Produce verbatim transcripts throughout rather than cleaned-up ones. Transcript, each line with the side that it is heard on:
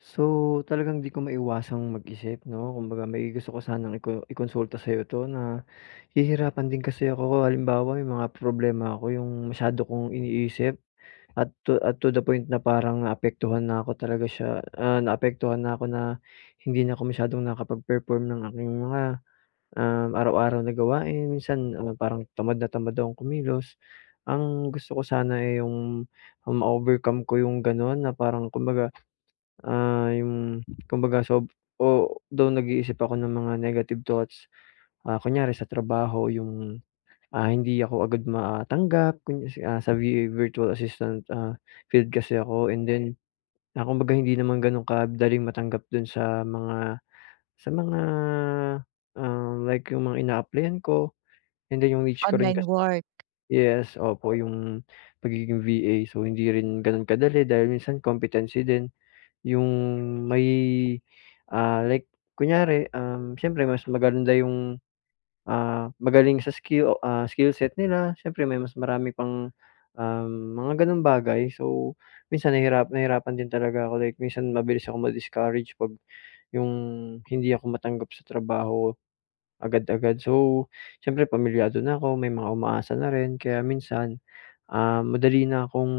left: So, talagang hindi ko maiwasang mag-isip 'no, kumbaga may gusto ko sanang iko i-konsulta sa'yo 'to nahihirapan din kasi ako. Halimbawa may mga problema ako 'yong masyado kong iniisip at to at to the point na parang naapektuhan na ako talaga siya, ah, naapektuhan na ako na hindi na ako masyadong nakapag-perform ng aking mga, um, araw-araw na gawain. Minsan, ah, parang tamad na tamad akong kumilos. Ang gusto ko sana, eh, 'yong, ah, ma-overcome ko 'yong gano'n na parang kumbaga, ah, 'yong kumbaga sob o though nag-iisip ako ng mga negative thoughts. Ah, kunwari sa trabaho 'yong, ah, hindi ako agad matanggap kung i ah, sa V-A, virtual assistant, ah, field kasi ako and then, ah, kumbaga hindi naman gano'n kadaling matanggap do'n sa mga sa mga, ah, like 'yong mga ina-applyan ko and then 'yong niche ko rin
right: Online
left: kasi
right: work?
left: yes, opo 'yong pagiging V-A. So hindi rin gano'n kadali dahil minsan competency din 'yong may, ah, like kunwari, um, siyempre mas maganda 'yong, ah, magaling sa skill o, ah, skill set nila. Siyempre may mas marami pang, um mga gano'ng bagay. So minsan nahihirap nahirapan din talaga ako. Like minsan mabilis akong ma-discourage pag 'yong hindi ako matanggap sa trabaho agad-agad. So siyempre pamilyado na ako may mga umaasa na rin. Kaya minsan, um, madali na akong,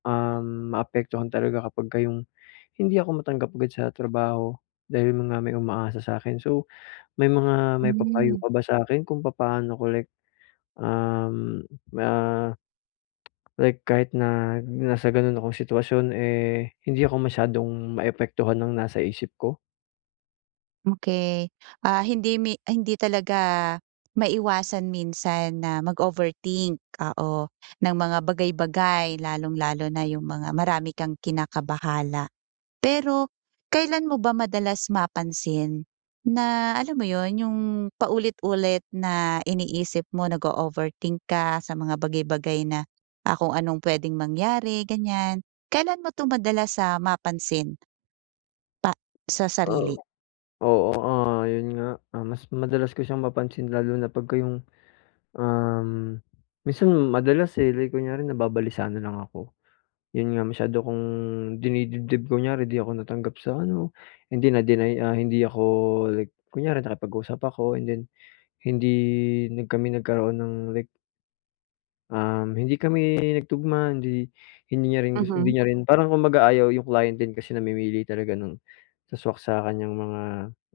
left: um, maapektuhan talaga kapagka 'yong hindi ako matanggap agad sa trabaho dahil yun nga may umaasa sa akin. So may mga maipapayo
right: Mm.
left: ka ba sa akin kung papaano ko like, um, ma Like kahit na nasa gano'n akong sitwasyon, eh hindi ako masyadong maapektuhan ng nasa isip ko?
right: Okey. Ah, hindi mi hindi talaga maiwasan minsan na mag-overthink, oo, ng mga bagay-bagay lalong-lalo na yung mga marami kang kinakabahala. Pero kailan mo ba madalas mapansin na, alam mo 'yon, yung paulit-ulit na iniisip mo nag-o-overthink ka sa mga bagay-bagay na, ah, kung anong puwedeng mangyari, ganyan. Kailan mo 'to madalas, ah, mapansin pa sa sarili?
left: Oo. Oo, ah, 'yon nga. Ah, mas madalas ko siyang mapansin lalo na pagka yung, um, minsan madalas, eh, like kunyari nababalisa na lang ako. 'Yon nga masyado kong dinidibdib kunyari di ako natanggap sa ano, hindi na-deny ah, hindi ako like kunyari nakipag-usap ako and then hindi na kami nagkaroon ng like um, hindi kami nagtugma hindi hindi niya rin gus
right: Mhm.
left: hindi niya rin parang kumbaga ayaw, yung client din kasi namimili talaga ng sa-swak sa kanyang mga,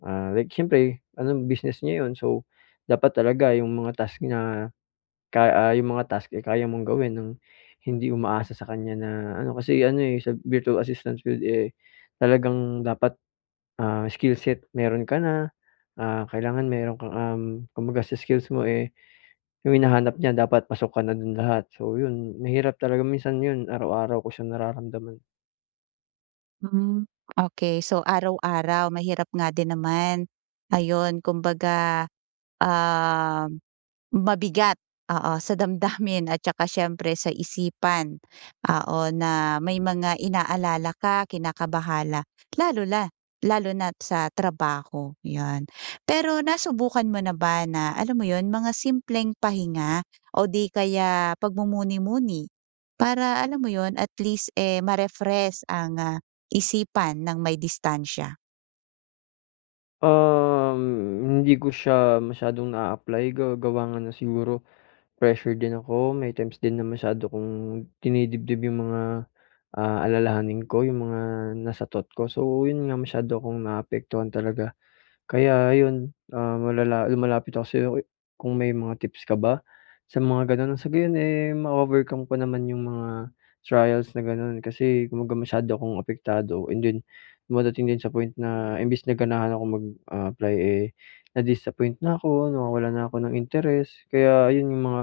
left: ah, like siyempre ano business niya 'yon so, dapat talaga yung mga task niya kay ah, yung mga task, eh, kaya mong gawin nang hindi umaasa sa kanya na ano. Kasi ano, eh, sa Virtual Assistance field, eh, talagang dapat, ah, skill set mayro'n ka na, ah, kailangan mayro'n kang, um, kumbaga sa skills mo, eh, yung hinahanap niya dapat pasok ka na do'n lahat. So, 'yon mahirap talaga minsan 'yon araw-araw ko siyang nararamdaman.
right: Hmm. Okey. So, araw-araw mahirap nga din naman. Ayun, kumbaga, ah, mabigat, oo, sa damdamin at saka siyempre sa isipan. Oo, na may mga inaalala ka, kinakabahala, lalo la lalo na't sa trabaho, 'yon. Pero nasubukan mo na ba na, alam mo 'yon? Mga simpleng pahinga o 'di kaya pagmumuni-muni? Para, alam mo 'yon, at least, eh, ma-refresh ang, ah, isipan ng may distansiya.
left: Um, hindi ko siya masyadong naa-apply ga gawa nga ng siguro, pressure din ako. May times din na masyado kong dinidibdib yung mga, ah, alalahanin ko, yung mga nasa thought ko. So, yun nga masyado akong naapektuhan talaga. Kaya ayun, ah, malala lumalapit ako sa'yo, kung may mga tips ka ba sa mga ganun? Sa gayon eh, ma-overcome ko naman yung mga trials na ganun. Kasi kumbaga masyado akong apektado and then dumadating din sa point na imbes na ganahan akong mag, ah, apply eh, na-disappoint na ako, nawawalan na ako ng interes, kaya yun yung mga,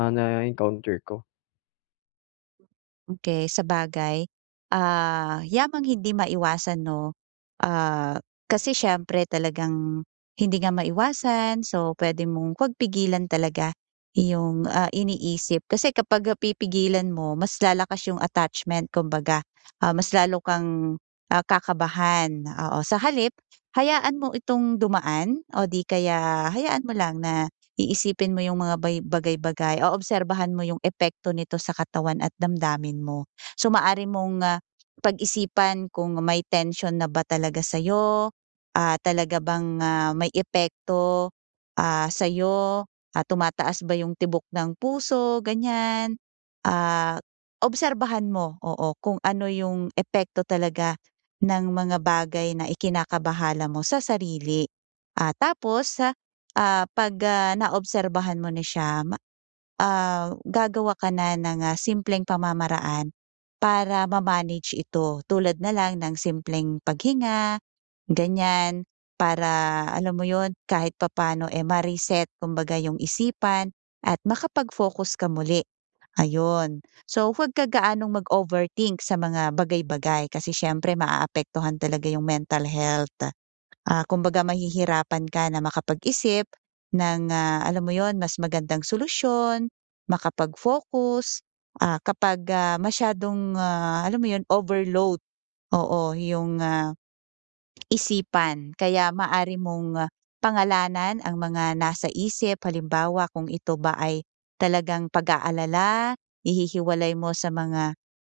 left: ah, nae-encounter ko.
right: Okey. Sabagay, ah, yamang hindi maiwasan 'no, ah, kasi siyempre talagang hindi nga maiwasan so, puwede mong 'wag pigilan talaga yung, ah, iniisip. Kasi kapag pipigilan mo mas lalakas yung attachment kumbaga, ah, mas lalo kang, ah kakabahan, oo. Sa halip hayaan mo itong dumaan o di kaya hayaan mo lang na iisipin mo yung mga bay bagay-bagay o obserbahan mo yung epekto nito sa katawan at damdamin mo. So, maaari mong, ah, pag-isipan kung may tensyon na ba talaga sa'yo, ah, talaga bang, ah, may epekto, ah, sa'yo, ah, tumataas ba yung tibok ng puso, ganyan? Ah, obserbahan mo, oo, kung ano yung epekto talaga ng mga bagay na ikinakabahala mo sa sarili. Ah, tapos, ah 'pag, ah naobserbahan mo na siya ma ah, gagawa ka na ng, ah, simpleng pamamaraan para ma-manage ito tulad na lang ng simpleng paghinga ganyan, para alam mo 'yon kahit papaano, eh, ma-reset kumbaga yung isipan at makapag-focus ka muli, ayun. So, huwag ka gaanong mag-overthink sa mga bagay-bagay kasi siyempre maaapektuhan talaga yung mental health, ah, kumbaga mahihirapan ka na makapag-isip ng, ah, alam mo 'yon mas magandang solusyon, makapag-focus, ah kapag, ah, masyadong, ah, alam mo 'yon overload, oo, yung, ah isipan. Kaya maaari mong pangalanan ang mga nasa isip, halimbawa kung ito ba ay talagang pag-aalala, i-hi-hiwalay mo sa mga,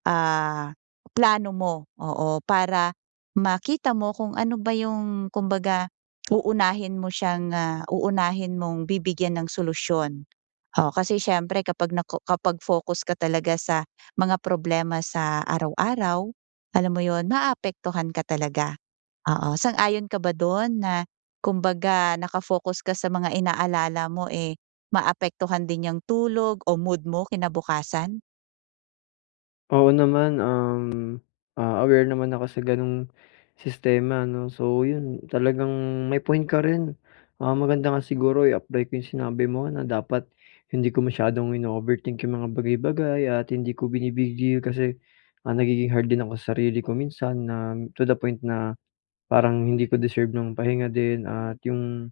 right: ah, plano mo, oo, para makita mo kung ano ba yung kumbaga uunahin mo siyang, ah, uunahin mong bibigyan ng solusyon oo. Kasi siyempre kapag nako kapag focus ka talaga sa mga problema sa araw-araw alam mo 'yon, maaapektuhan ka talaga, oo. Sang-ayon ka ba do'n na kumbaga naka-focus ka sa mga inaalala mo, eh, maapektuhan din yang tulog o mood mo kinabukasan?
left: Oo naman, um, ah, aware naman ako sa gano'ng sistema 'no? So yun talagang may point ka rin. Ah, maganda nga siguro i-apply ko yung sinabi mo na dapat hindi ko masyadong ino-overthink yung mga bagay-bagay at hindi ko bini-big deal kasi, ah, nagiging hard din ako sarili ko minsan na, to the point na parang hindi ko deserve ng pahinga din. At yung,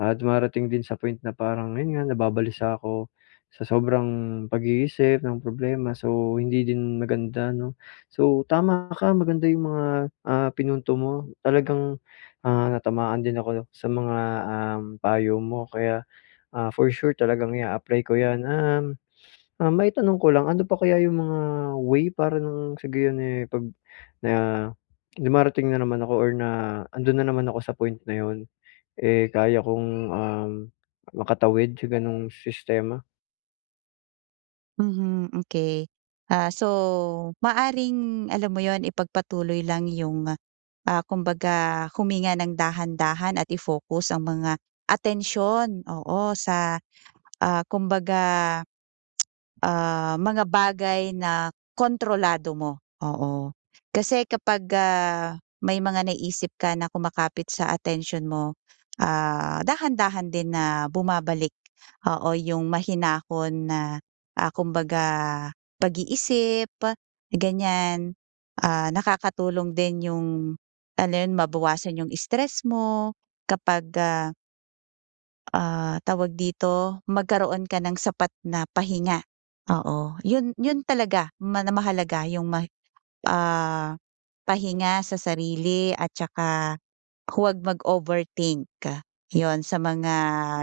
left: ah, dumarating din sa point na parang yun nga, nababalisa ako sa sobrang pag-iisip ng problema, so hindi din maganda 'no? So, tama ka maganda yung mga, ah, pinunto mo talagang, ah, natamaan din ako sa mga, um, payo mo kaya, ah, for sure talagang i-a-apply ko yan. Um, ah, maitanong ko lang ano pa kaya yung mga way para nang sa gayon, eh, pag na dumarating na naman ako or na andun na naman ako sa point na 'yon, eh, kaya kong, um, makatawid sa gano'ng sistema?
right: Mhm, hmm, key. Ah, so maaaring alam mo yun, ipagpatuloy lang yung, ah, kumbaga huminga nang dahan-dahan at i-focus ang mga atensyon, oo, sa, ah, kumbaga, ah, mga bagay na kontrolado mo, oo. Kasi kapag, ah, may mga naiisip ka na kumapit sa atensyon mo, ah, dahan-dahan din na bumabalik, oo, yung mahinahon na, ah, kumbaga pag-iisip, ganyan. Ah, nakakatulong din yung ano yun, mabawasan yung stress mo kapag, ah Ah, tawag dito, magkaroon ka ng sapat na pahinga. Oo, 'yon 'yon talaga. Mana mahalaga 'yong ma ah, pahinga sa sarili at tsaka huwag mag-overthink. 'Yon sa mga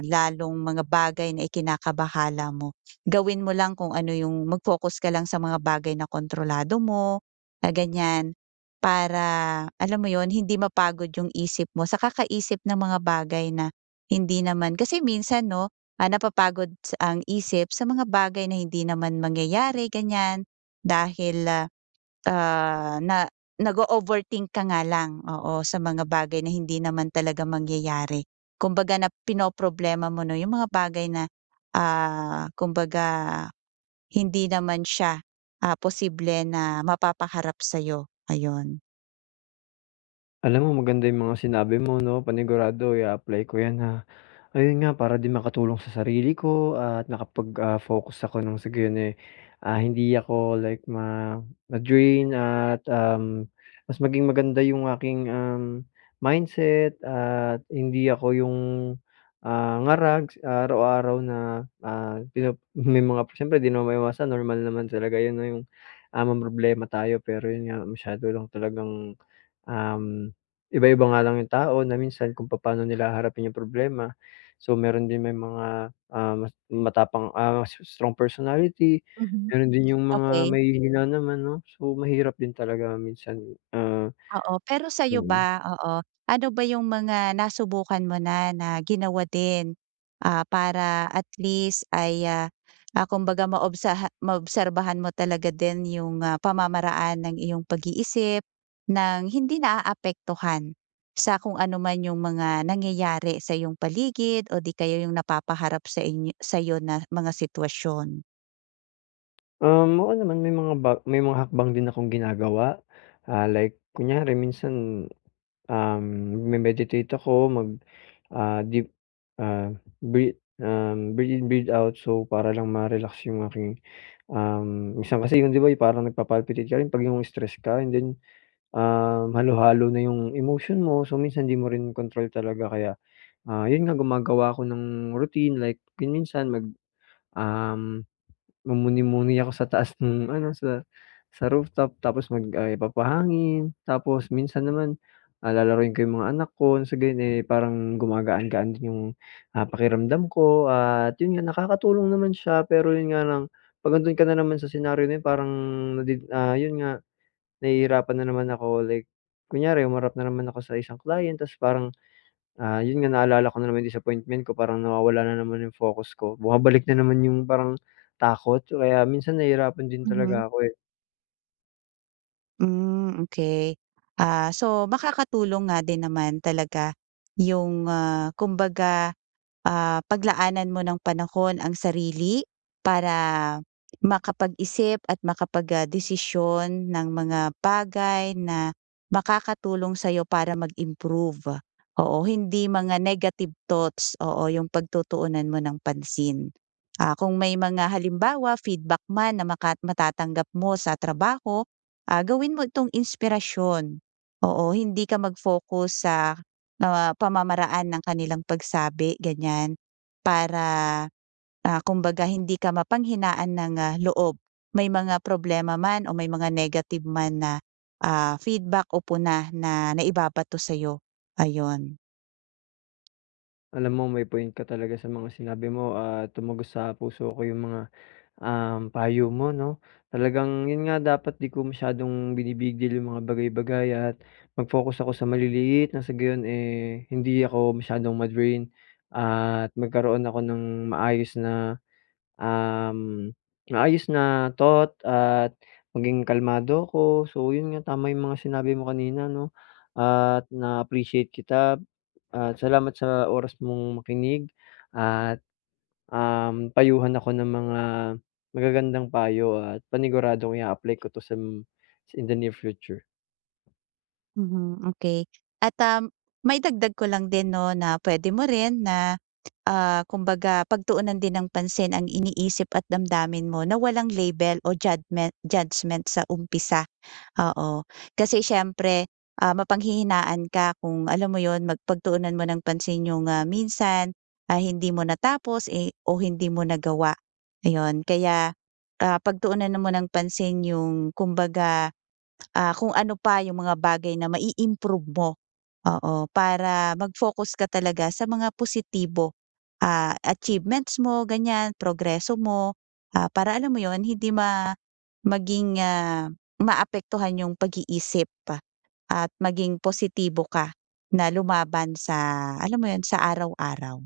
right: lalong mga bagay na ikinakabahala mo. Gawin mo lang kung ano 'yong mag-focus ka lang sa mga bagay na kontrolado mo, na ganiyan. Para, alam mo 'yon, hindi mapagod 'yong isip mo sa kakaisip ng mga bagay na hindi naman kasi minsan 'no, ah, napapagod sa ang isip sa mga bagay na hindi naman mangyayari, ganiyan. Dahil, ah, ah, na nag-o-overthink ka nga lang, oo, sa mga bagay na hindi naman talaga mangyayari. Kumbaga na pinoproblema mo 'no 'yong mga bagay na, ah, kumbaga hindi naman siya, ah, posible na mapapaharap sa'yo, ayun.
left: Alam mo, maganda 'yung mga sinabi mo 'no. Panigurado ia-apply ko 'yan, ha. Ayun nga para din makatulong sa sarili ko at nakapag, ah, focus ako nang sa gayon, eh, ah, hindi ako like ma ma-drain at um, mas maging maganda 'yong aking, um, mindset at hindi ako 'yong, ah, ngarag s araw-araw na, ah, pino may mga siyempre 'di naman maiwasan, normal naman talaga 'yon 'no 'yong, ah, mamroblema tayo. Pero 'yon nga, masyado lang talagang, um, iba-iba nga lang yung tao na minsan kung papaano nila haharapin yung problema. So meron din may mga, ah, mas matapang, ah s strong personality,
right: Mhm,
left: meron din 'yong mga
right: okey.
left: mahihina naman, 'no. So mahirap din talaga minsan, ah
right: Oo, pero sa'yo
left: Mm.
right: ba? Oo. Ano ba 'yong mga nasubukan mo na, na ginawa din, ah, para at least ay, ah, ah, kumbaga maobsaha maobserbahan mo talaga din 'yong, ah, pamamaraan ng iyong pag-iisip nang hindi naaapektuhan sa kung ano man 'yong mga nangyayari sa iyong paligid o 'di kaya 'yong napapaharap sa inyo sa'yo na mga sitwasyon?
left: Um, oo naman may mga ba may mga hakbang din akong ginagawa. Ah, like kunyari minsan, um, magme-meditate ako, mag ah, deep, ah, breath um, breath in breath out. So, para lang ma-relax yung aking, um, minsan kasi yung 'di ba yung parang nagpa-palpitate ka rin 'pag yung stressed ka and then, um, halu-halo na 'yong emotion mo. So minsan di mo rin kontrol talaga kaya, ah, yun nga gumagawa ako ng routine like kung minsan mag um, mumuni-muni ako sa taas nung ano sa sa rooftop. Tapos mag ah, papahangin tapos minsan naman, ah, lalaruin ko yung mga anak ko nang sa gayun eh parang gumagaan-gaan din yung, ah, pakiramdam ko at yun nga nakakatulong naman siya pero yun nga lang 'pag andun ka na naman sa senaryo na yun, parang nade ah yun nga nahihirapan na naman ako like, kunyari humarap na naman ako sa isang client ta's parang, ah, yun nga naalala ko na naman yung disappointment ko parang nawawala na naman yung focus ko. Bumabalik na naman yung parang takot kaya minsan nahihirapan din
right: Mhm.
left: talaga ako, eh.
right: Hmm, okey. Ah, so makakatulong nga din naman talaga yung, ah, kumbaga, ah, paglaanan mo ng panahon ang sarili para makapag-isip at makapag, ah, desisyon ng mga bagay na makakatulong sa'yo para mag-improve. Oo, hindi mga negative thoughts, oo, 'yong pagtutuunan mo ng pansin. Ah, kung may mga halimbawa feedback man na makat matatanggap mo sa trabaho, ah, gawin mo itong inspirasyon. Oo, hindi ka mag-focus sa, ah, pamamaraan ng kanilang pagsabi, ganyan, para, ah, kumbaga hindi ka mapanghinaan ng, ah, loob may mga problema man o may mga negative man na, ah, feedback o puna na naibabato sa'yo, ayon.
left: Alam mo may point ka talaga sa mga sinabi mo at tumagos sa puso ko yung mga, um, payo mo, 'no? Talagang yun nga, dapat 'di ko masyadong binibig-deal yung mga bagay-bagay at mag-focus ako sa maliliit, nang sa gayun, eh, hindi ako masyadong ma-drain at magkaroon ako ng maayos na, um, maayos na thought at maging kalmado ako. So yun nga, tama yung mga sinabi mo kanina, 'no at na-appreciate kita. At salamat sa oras mong makinig at um, payuhan ako ng mga magagandang payo at paniguradong i-a-apply ko to sam sa in the near future.
right: Mhm, okey at, um, maidagdag ko lang din 'no na puwede mo rin na, ah, kumbaga pagtuunan din ng pansin ang iniisip at damdamin mo na walang label o jadmen judgement sa umpisa, oo. Kasi siyempre, ah, mapanghihinaan ka kung alam mo 'yon, mag pagtuunan mo ng pansin yung, ah, minsan, ah, hindi mo natapos, eh o hindi mo nagawa, ayon. Kaya, ah, pagtuunan mo ng pansin yung kumbaga, ah, kung ano pa yung mga bagay na ma-i-improve mo, oo, para mag-focus ka talaga sa mga positibo, ah, achievements mo ganyan, progreso mo, ah, para alam mo 'yon, hindi ma maging, ah, maapektuhan 'yong pag-iisip at maging positibo ka na lumaban sa alam mo 'yon, sa araw-araw.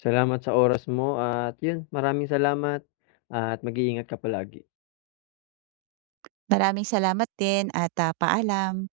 left: Salamat sa oras mo at yun, maraming salamat at mag-iingat ka palagi.
right: Maraming salamat din at, ah, paalam.